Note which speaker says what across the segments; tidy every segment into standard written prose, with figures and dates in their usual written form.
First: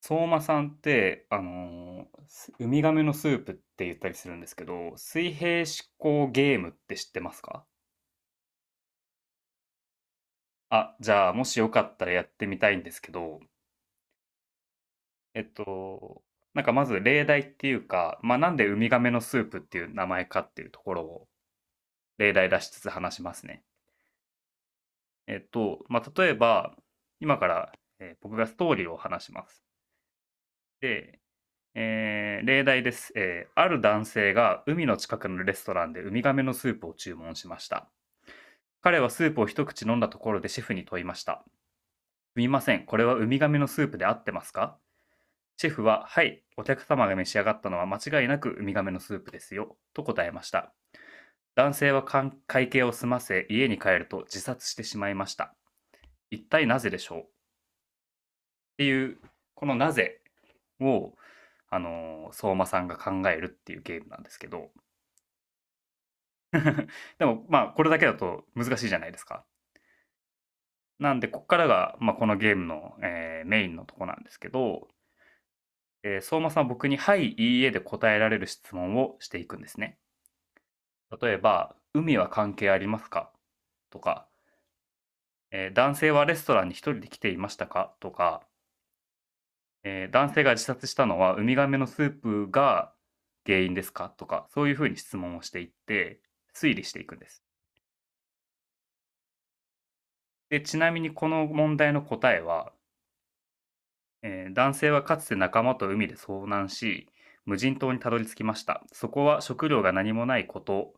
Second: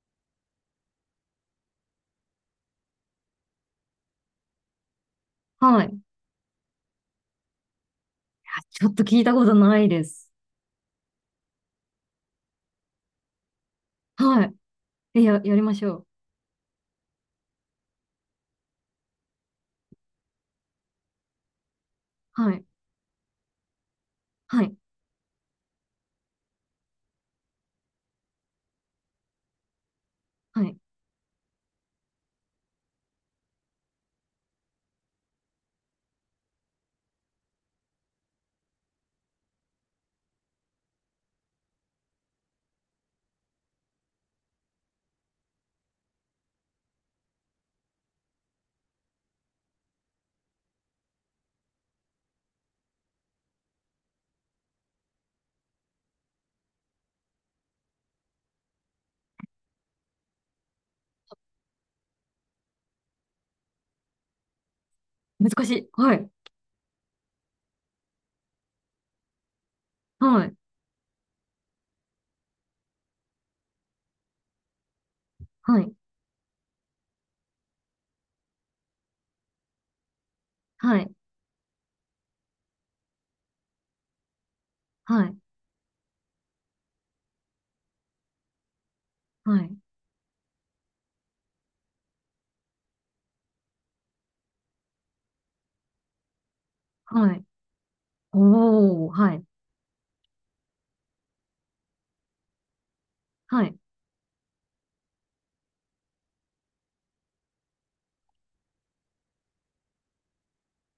Speaker 1: 相馬さんって、あのーすウミガメのスープって言ったりするんですけど、水平思
Speaker 2: はい。いや
Speaker 1: 考ゲームって知ってますか？
Speaker 2: ちょっと聞いたことないです。
Speaker 1: あ、じゃあ、もしよかったらやってみたいんですけど、
Speaker 2: はい。え、
Speaker 1: え
Speaker 2: や、
Speaker 1: っ
Speaker 2: やりましょう。
Speaker 1: と、なんかまず例題っていうか、まあ、なんでウミガメのスープっていう名前かっていうところを例題
Speaker 2: は
Speaker 1: 出
Speaker 2: い。
Speaker 1: しつつ話しますね。
Speaker 2: はい。
Speaker 1: まあ、例えば、今から、僕がストーリーを話します。
Speaker 2: はい。
Speaker 1: で、例題です。ある男性が海の近くのレストランでウミガメのスープを注文しました。彼はスープを一口飲んだところでシェフに問いました。「すみません、これはウミガメのスープで合ってますか？」シェフは「はい、お客様が召し上がったのは間違いなくウミガメのスープですよ」と答えました。男性は会計を済ませ家に帰ると自殺してしまいました。一体なぜでしょう、っていう、このなぜを、相馬さんが考えるっていうゲームなんですけど。
Speaker 2: 難しい。はい。
Speaker 1: でもまあこれだけだと難しいじゃないですか。
Speaker 2: はい。
Speaker 1: なんでここからが、まあ、このゲームの、メインのとこなんですけど、
Speaker 2: はい。
Speaker 1: 相馬さんは僕に「はい」「いいえ」で答えられる質問をしていくんですね。
Speaker 2: はい。
Speaker 1: 例えば「海は関係ありますか？」とか、
Speaker 2: はい。
Speaker 1: 男性はレストランに一人で来ていましたか？」とか、
Speaker 2: はい。
Speaker 1: 男性が自殺したのはウミガメのスープが原因ですか？」とか、そういうふうに質問をしていって推理していくんで
Speaker 2: は
Speaker 1: す。
Speaker 2: い。おー。はい。
Speaker 1: で、ちなみにこの問題の答えは、
Speaker 2: はい。
Speaker 1: 男性はかつて仲間と海で遭難し、無人島にたどり着きました。そこは食料が何もないこと、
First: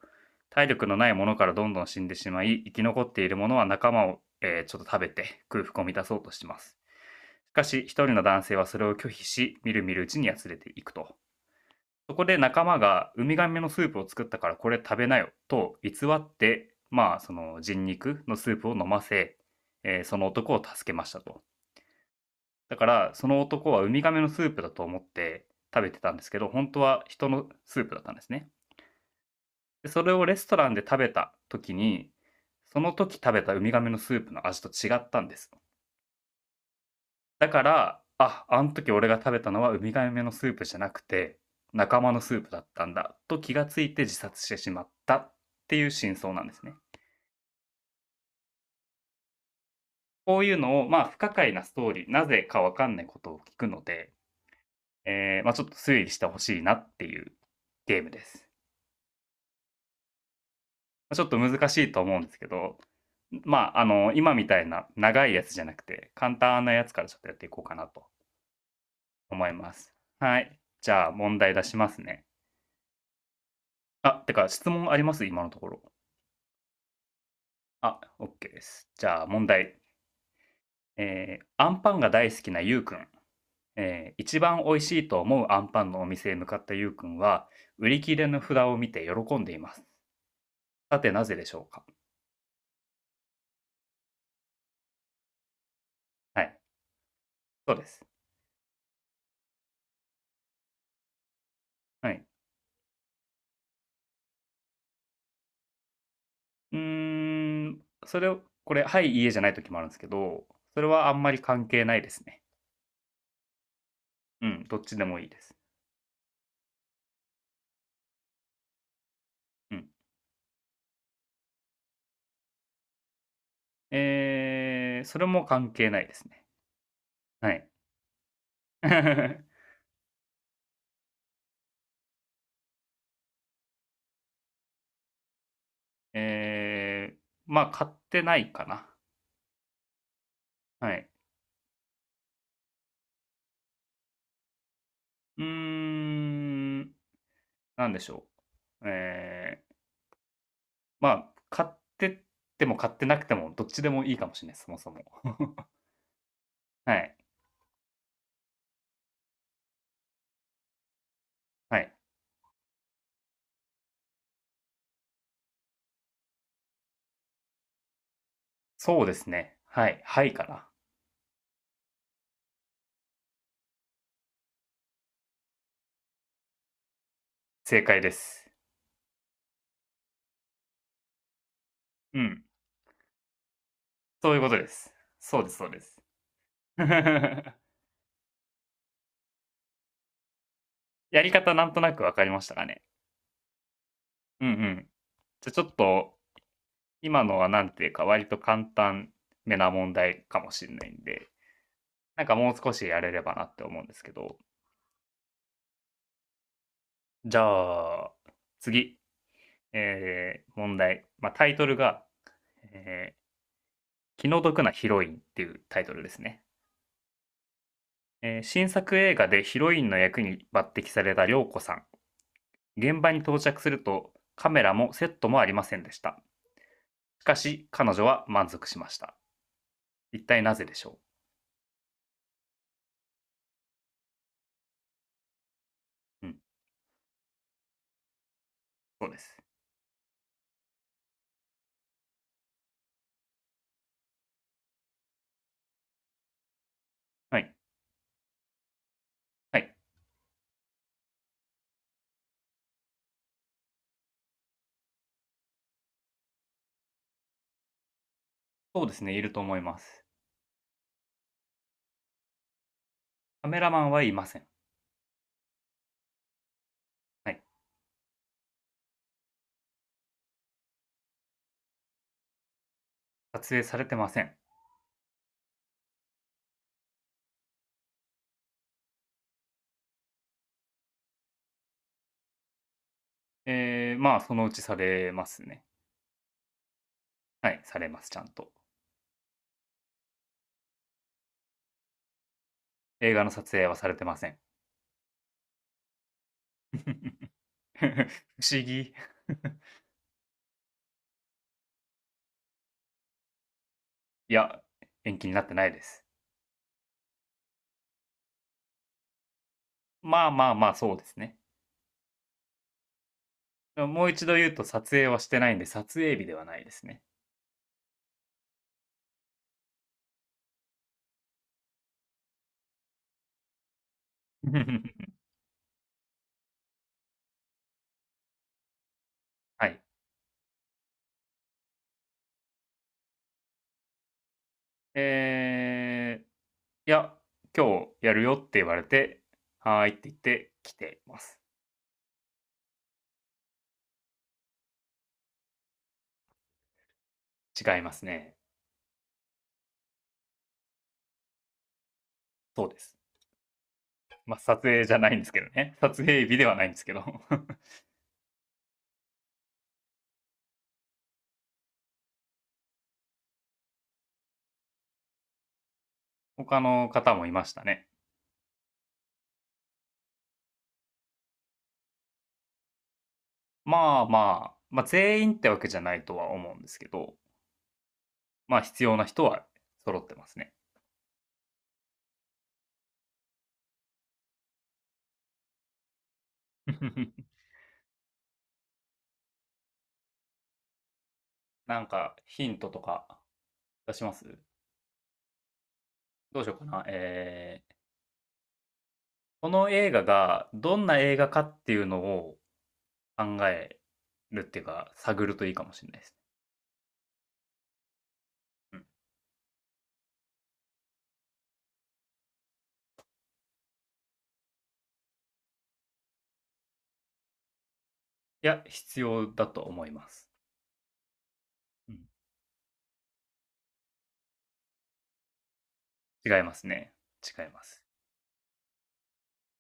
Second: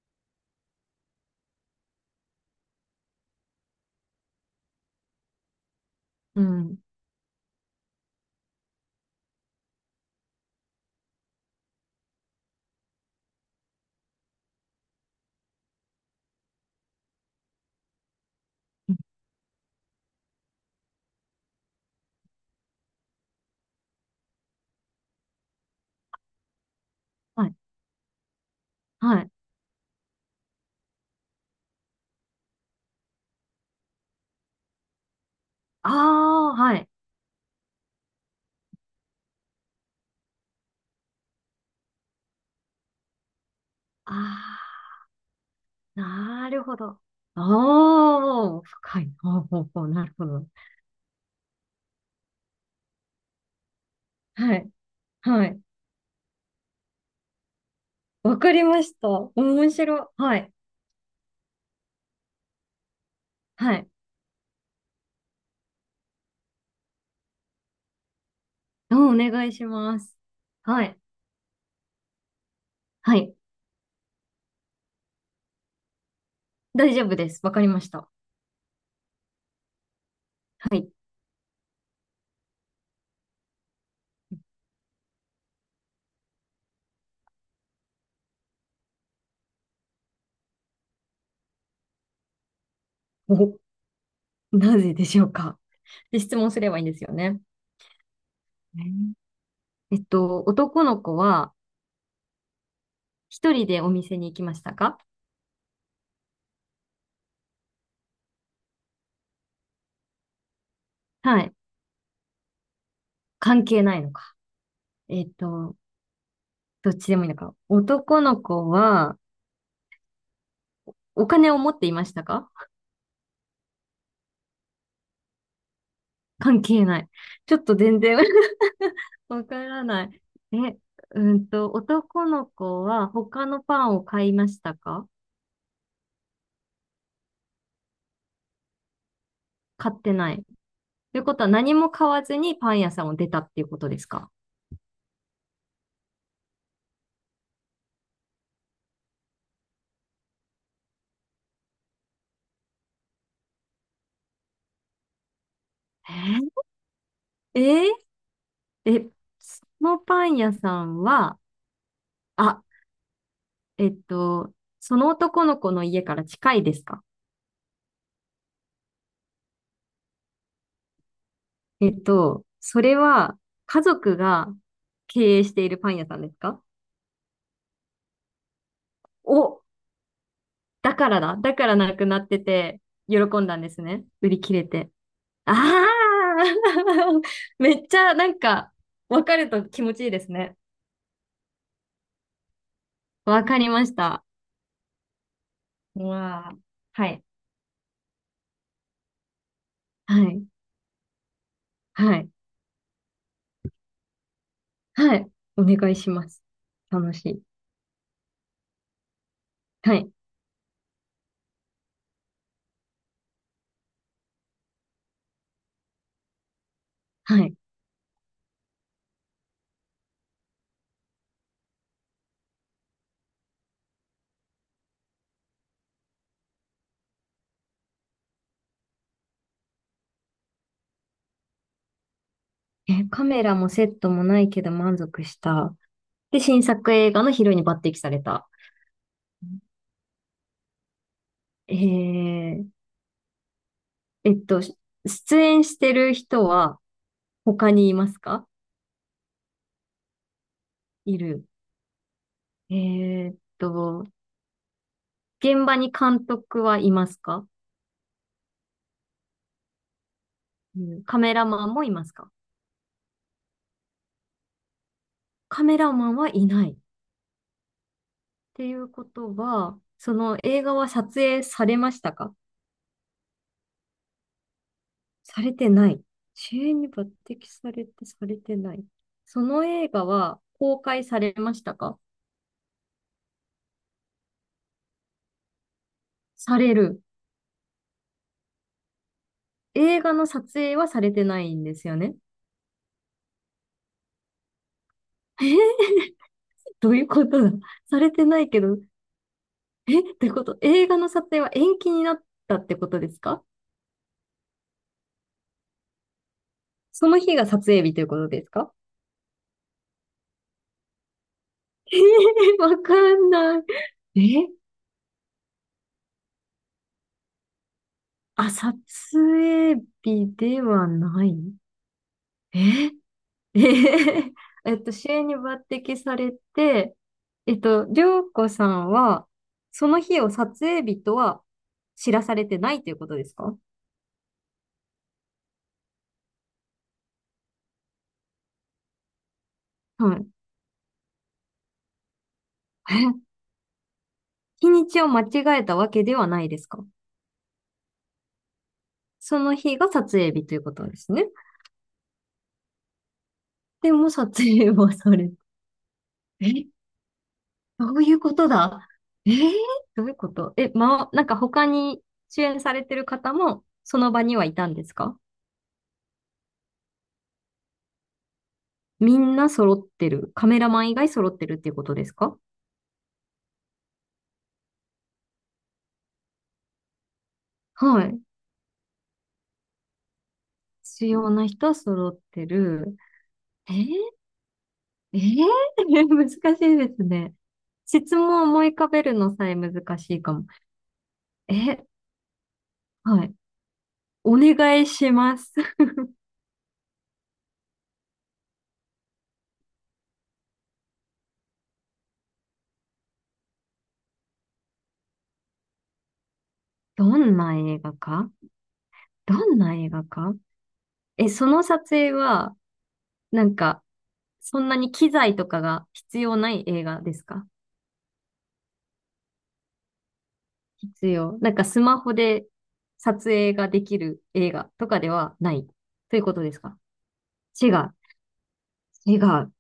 Speaker 1: 体力のないものからどんどん死んでしまい、生き残っているものは仲間を、ちょっと食べて空腹を満たそうと
Speaker 2: う
Speaker 1: します。
Speaker 2: ん。
Speaker 1: しかし、一人の男性はそれを拒否し、みるみるうちにやつれていくと。そこで仲間がウミガメのスープを作ったからこれ食べなよと偽って、まあ、その人肉のスープを飲ませ、その男を助けましたと。だから、その男はウミガメのスープだと思って食べてたんですけど、本当は人
Speaker 2: は
Speaker 1: の
Speaker 2: い。
Speaker 1: スープだったんですね。
Speaker 2: はい。
Speaker 1: でそれをレストランで食べた時に、その時食べたウミガメのスープの味と違ったんです。
Speaker 2: あー。はい。
Speaker 1: だから、あ、あの時俺が食べたのはウミガメのスープじゃなくて、仲間のスープだったんだと気がついて自殺してしまっ
Speaker 2: あ
Speaker 1: たっていう
Speaker 2: ー。
Speaker 1: 真相なん
Speaker 2: な
Speaker 1: で
Speaker 2: る
Speaker 1: すね。
Speaker 2: ほど。おー。深い。ほうほうほう。なるほ
Speaker 1: こう
Speaker 2: ど。
Speaker 1: いうのを、まあ、不可解なストーリー、なぜかわかんないことを聞くので、
Speaker 2: はい。は
Speaker 1: まあ、
Speaker 2: い。
Speaker 1: ちょっと推理してほしいなっていうゲームで
Speaker 2: わ
Speaker 1: す。
Speaker 2: かりました。面白い。はい。
Speaker 1: まちょっと難しいと思うんですけど、ま
Speaker 2: は
Speaker 1: あ、
Speaker 2: い。
Speaker 1: 今みたいな長いやつじゃなくて、簡単なやつからちょっとやっていこうかなと
Speaker 2: お
Speaker 1: 思
Speaker 2: 願い
Speaker 1: い
Speaker 2: し
Speaker 1: ます。
Speaker 2: ます。
Speaker 1: はい。
Speaker 2: は
Speaker 1: じ
Speaker 2: い。
Speaker 1: ゃあ問題出しますね。
Speaker 2: はい。
Speaker 1: あ、てか質問あります？今のところ。
Speaker 2: 大丈夫です。わかりまし
Speaker 1: あ、
Speaker 2: た。
Speaker 1: OK です。じゃあ問題。
Speaker 2: はい。
Speaker 1: えーアンパンが大好きなゆうくん。え一番美味しいと思うアンパンのお店へ向かったゆうくんは、売り切れの札を見て喜んでいます。さて、なぜでしょうか？
Speaker 2: お、なぜでしょうか。で、質
Speaker 1: は
Speaker 2: 問
Speaker 1: い、
Speaker 2: すればいいんですよね。
Speaker 1: そうです。
Speaker 2: ねえーえっと、男の子は
Speaker 1: はい。
Speaker 2: 一人でお店に行きましたか？
Speaker 1: うーん、それを、これ、はい、いえじゃない時もあるんですけど、それはあんま
Speaker 2: は
Speaker 1: り
Speaker 2: い。
Speaker 1: 関係ないですね。
Speaker 2: 関係ないのか。
Speaker 1: うん、どっちでも
Speaker 2: え
Speaker 1: いい
Speaker 2: っ
Speaker 1: です。
Speaker 2: と、どっちでもいいのか。男の子は
Speaker 1: うん。
Speaker 2: お金を持っていましたか？
Speaker 1: それも関係ないですね。
Speaker 2: 関係ない。
Speaker 1: は
Speaker 2: ちょっ
Speaker 1: い。
Speaker 2: と全然 わ からない。え、うんと、男の子は他のパンを買いましたか？
Speaker 1: ええ、まあ、買ってないかな。
Speaker 2: 買ってない。
Speaker 1: はい。
Speaker 2: ということは何も買わずにパン屋さんを出たっていうことですか？
Speaker 1: うーん、なんでしょう。ええ、まあ、買ってっても買ってなくても、どっちでもいいかもしれない、そもそも。
Speaker 2: えー
Speaker 1: はい、
Speaker 2: えーえ、そのパン屋さんは、
Speaker 1: はい。
Speaker 2: あ、えっと、その男の子の家から近いですか？
Speaker 1: そうですね。はい、はいかな。
Speaker 2: それは家族が経営しているパン屋さんですか？
Speaker 1: 正解です。
Speaker 2: お、だからだ。だからなくな
Speaker 1: う
Speaker 2: って
Speaker 1: ん。
Speaker 2: て、喜んだんですね。売
Speaker 1: そういう
Speaker 2: り
Speaker 1: こ
Speaker 2: 切
Speaker 1: と
Speaker 2: れ
Speaker 1: です。
Speaker 2: て。
Speaker 1: そうで
Speaker 2: あ
Speaker 1: す、そうで
Speaker 2: あ
Speaker 1: す。
Speaker 2: めっちゃなんか、わかると気持ちいいですね。
Speaker 1: やり方なんとなくわかりましたかね。
Speaker 2: わかりました。
Speaker 1: うん、うん。じゃあちょっ
Speaker 2: う
Speaker 1: と、
Speaker 2: わあ。はい。
Speaker 1: 今のはなんていうか、割と簡単めな問
Speaker 2: は
Speaker 1: 題か
Speaker 2: い。
Speaker 1: もしれないんで、
Speaker 2: は
Speaker 1: なん
Speaker 2: い。
Speaker 1: かもう少しやれればなって思うんですけど、
Speaker 2: はい。お願いします。楽し
Speaker 1: じ
Speaker 2: い。
Speaker 1: ゃあ、次、
Speaker 2: はい。
Speaker 1: 問題。まあ、タイトルが、えー気の毒なヒロインっていうタイトルですね。
Speaker 2: はい。
Speaker 1: 新作映画でヒロインの役に抜擢された涼子さん。現場に到着すると、カメラもセットもありませんでした。しかし、彼女は満足しました。一体なぜでしょ
Speaker 2: え、カメラもセットもないけど満足した。
Speaker 1: う？う
Speaker 2: で、
Speaker 1: ん、
Speaker 2: 新作映画のヒロインに抜擢された。
Speaker 1: そうです。
Speaker 2: えー、えっと、し出演してる人は
Speaker 1: はい。
Speaker 2: 他にいますか？
Speaker 1: はい。
Speaker 2: いる。えーっと、現場に監督はいますか？
Speaker 1: そうですね、いると思います。
Speaker 2: うん、カメラマンもいますか？
Speaker 1: カメラマンはいません。
Speaker 2: カメラマンはいない。っ
Speaker 1: はい。
Speaker 2: ていうことは、その映画は撮影されましたか？
Speaker 1: 撮影されてません。
Speaker 2: されてない。主演に抜擢されて、されてない。その映画は公開されましたか？
Speaker 1: まあ、そのうちされますね。
Speaker 2: される。
Speaker 1: はい、されます、ちゃんと。
Speaker 2: 映画の撮影はされてないんですよね。
Speaker 1: 映画の撮影はされてません。
Speaker 2: えー、どういうこ とだ。されてな
Speaker 1: 不
Speaker 2: い
Speaker 1: 思
Speaker 2: けど、
Speaker 1: 議。
Speaker 2: え、ってこと映画の撮影は延期になったってことですか？
Speaker 1: いや、延期になってないです。
Speaker 2: その日が撮影日ということですか？
Speaker 1: まあまあまあ、そうですね。
Speaker 2: わかんな
Speaker 1: もう一度
Speaker 2: い。え、
Speaker 1: 言うと、撮影はしてないんで、撮影日ではないですね。
Speaker 2: あ、撮影日ではない。え えへへ主 演に抜擢されて、涼子さんは、
Speaker 1: はい。
Speaker 2: その日を撮影日とは知らされてないということですか？
Speaker 1: えいや、今日やるよって言われて、はーいって
Speaker 2: は
Speaker 1: 言っ
Speaker 2: い。
Speaker 1: て来ています。
Speaker 2: え、日にちを間違えたわけではないですか？
Speaker 1: 違いますね。
Speaker 2: その日が撮影日ということですね。
Speaker 1: そうです。
Speaker 2: でも撮
Speaker 1: まあ、撮
Speaker 2: 影
Speaker 1: 影じ
Speaker 2: は
Speaker 1: ゃな
Speaker 2: さ
Speaker 1: いんで
Speaker 2: れ
Speaker 1: す
Speaker 2: て、
Speaker 1: けどね。撮影日ではな
Speaker 2: え、
Speaker 1: いんですけど。
Speaker 2: どういうことだえーどういうこと。え、ま、なんか他に主演されてる方もその場にはいたんですか？
Speaker 1: 他の方もいましたね。
Speaker 2: みんな揃ってる。カメラマン以外揃ってるっていうことですか？
Speaker 1: まあまあ、まあ全員ってわけじゃないとは思うんですけど、
Speaker 2: はい。
Speaker 1: まあ必要な人は揃ってますね。
Speaker 2: 必要な人揃ってる。えー、えー、難しいですね。質問を思い浮かべるのさえ難しいかも。
Speaker 1: な
Speaker 2: え、
Speaker 1: んかヒントとか
Speaker 2: はい。
Speaker 1: 出しま
Speaker 2: お
Speaker 1: す？
Speaker 2: 願いします。
Speaker 1: どうしようかな。この映画がどんな映画かっていうのを考えるっていうか、探るといいかもしれないですね。
Speaker 2: どんな映画か、
Speaker 1: うん。
Speaker 2: どんな映画か、え、その撮影は、なんか、そんなに機材とかが必要ない映画ですか？
Speaker 1: いや、必要だと思います。
Speaker 2: 必要。なんかス
Speaker 1: うん、
Speaker 2: マホで撮影ができる映画とかではないという
Speaker 1: 違
Speaker 2: こ
Speaker 1: い
Speaker 2: とで
Speaker 1: ま
Speaker 2: す
Speaker 1: す
Speaker 2: か？
Speaker 1: ね。違いま
Speaker 2: 違
Speaker 1: す。
Speaker 2: う。違う。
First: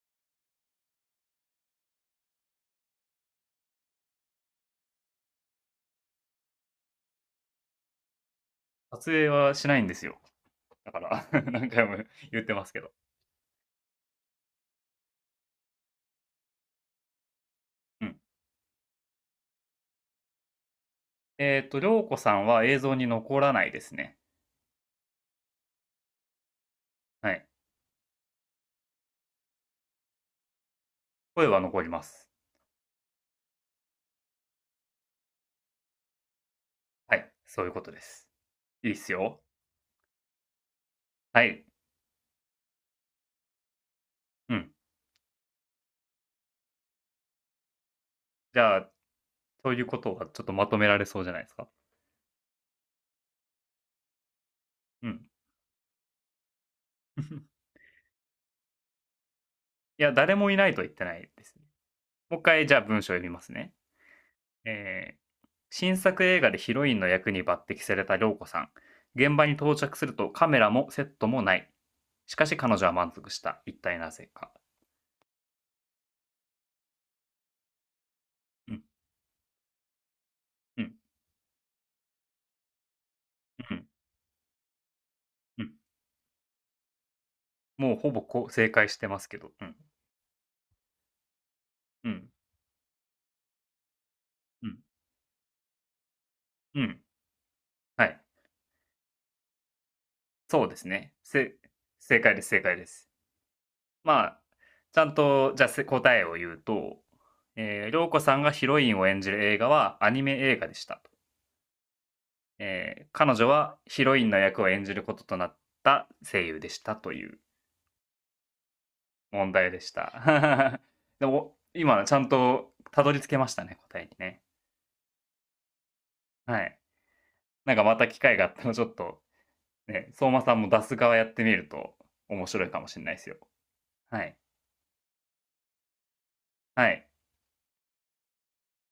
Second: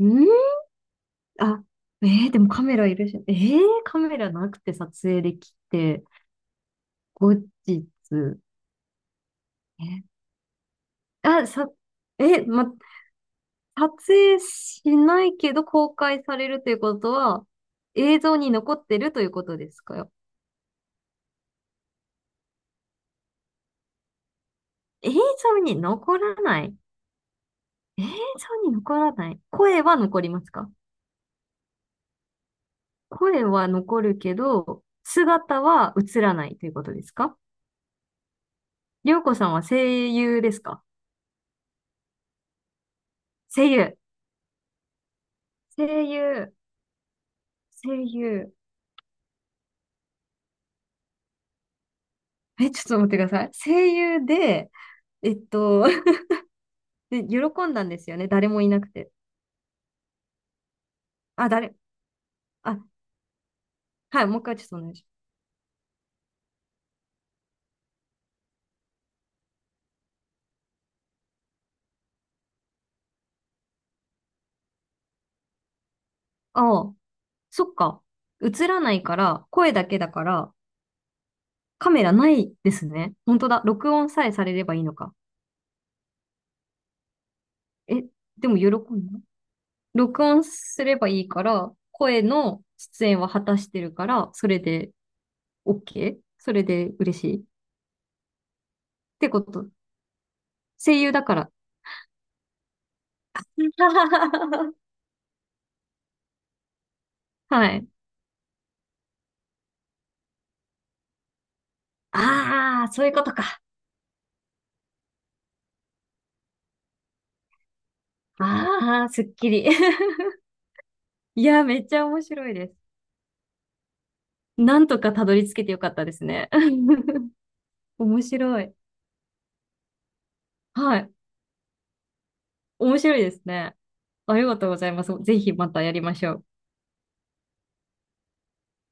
Speaker 2: んー、あ、でもカメラいるし、カメラなくて撮影できて、後日、
Speaker 1: 撮影はしないんで
Speaker 2: え、
Speaker 1: すよ。だから
Speaker 2: あ、さ、
Speaker 1: 何回も言
Speaker 2: え、
Speaker 1: ってます
Speaker 2: ま、
Speaker 1: けど。
Speaker 2: 撮影しないけど公開されるということは、
Speaker 1: うん。
Speaker 2: 映像に残ってるということですか？
Speaker 1: りょうこさんは映像に残らないですね。
Speaker 2: 映像に残らない、
Speaker 1: はい。
Speaker 2: 映像に残らない、声は残りますか？
Speaker 1: 声は残ります。
Speaker 2: 声は残るけど、姿は映らないということです
Speaker 1: はい。
Speaker 2: か？
Speaker 1: そういうことです。いいっす
Speaker 2: りょうこ
Speaker 1: よ。
Speaker 2: さんは声優ですか？
Speaker 1: はい。
Speaker 2: 声優。
Speaker 1: うん。
Speaker 2: 声優。声優。
Speaker 1: じゃあ、そういうことはちょっとまとめられそうじゃないですか。
Speaker 2: え、ちょっと待ってください。声優で、
Speaker 1: うん。
Speaker 2: えっと、で、喜 んだんですよね。誰もいなくて。
Speaker 1: いや、誰もいないとは言ってないで
Speaker 2: あ、
Speaker 1: すね。もう一回、じゃあ
Speaker 2: あ、
Speaker 1: 文章を読みますね。
Speaker 2: はい、もう一回ちょっとお願いしま
Speaker 1: え
Speaker 2: す。
Speaker 1: ー新作映画でヒロインの役に抜擢された涼子さん。現場に到着するとカメラもセットもない。しかし彼女は満足した。一体なぜか。
Speaker 2: ああ、そっか。映
Speaker 1: う
Speaker 2: ら
Speaker 1: ん、
Speaker 2: ないから、声だけだから、
Speaker 1: うん、
Speaker 2: カメラないですね。本当だ。
Speaker 1: うん、
Speaker 2: 録音さえされればいいのか。
Speaker 1: うん。もう
Speaker 2: え、
Speaker 1: ほぼこ
Speaker 2: で
Speaker 1: う
Speaker 2: も喜
Speaker 1: 正
Speaker 2: ん
Speaker 1: 解してま
Speaker 2: だ。
Speaker 1: すけど。うん、
Speaker 2: 録音すればいいから、
Speaker 1: う
Speaker 2: 声
Speaker 1: ん、
Speaker 2: の出演は果たしてるから、それ
Speaker 1: うん、
Speaker 2: で OK? それ
Speaker 1: う
Speaker 2: で
Speaker 1: ん。
Speaker 2: 嬉しい。っ
Speaker 1: はい。
Speaker 2: てこと。
Speaker 1: そうです
Speaker 2: 声優
Speaker 1: ね。
Speaker 2: だから。
Speaker 1: 正解です、正解です。まあ、ちゃんと、じゃあ答えを言うと、
Speaker 2: はい。
Speaker 1: 涼子さんがヒロインを演じる映画はアニメ映画でしたと。
Speaker 2: ああ、そういうこと
Speaker 1: 彼女
Speaker 2: か。
Speaker 1: はヒロインの役を演じることとなった声優でしたという
Speaker 2: ああ、すっき
Speaker 1: 問
Speaker 2: り。
Speaker 1: 題 でした。 で
Speaker 2: い
Speaker 1: も
Speaker 2: や、めっち
Speaker 1: 今
Speaker 2: ゃ
Speaker 1: ちゃ
Speaker 2: 面
Speaker 1: ん
Speaker 2: 白いで
Speaker 1: と
Speaker 2: す。
Speaker 1: たどり着けましたね、答えにね。
Speaker 2: なんとかたどり着けてよかったですね。
Speaker 1: はい。 なんかまた機
Speaker 2: 面
Speaker 1: 会があっ
Speaker 2: 白
Speaker 1: た
Speaker 2: い。
Speaker 1: らちょっと、ね、相馬さんも出す
Speaker 2: はい。
Speaker 1: 側やってみると面白いかもし
Speaker 2: 面
Speaker 1: れない
Speaker 2: 白
Speaker 1: で
Speaker 2: い
Speaker 1: す
Speaker 2: で
Speaker 1: よ。
Speaker 2: すね。
Speaker 1: はい。
Speaker 2: ありがとうございます。ぜひまたやりましょう。
Speaker 1: はい。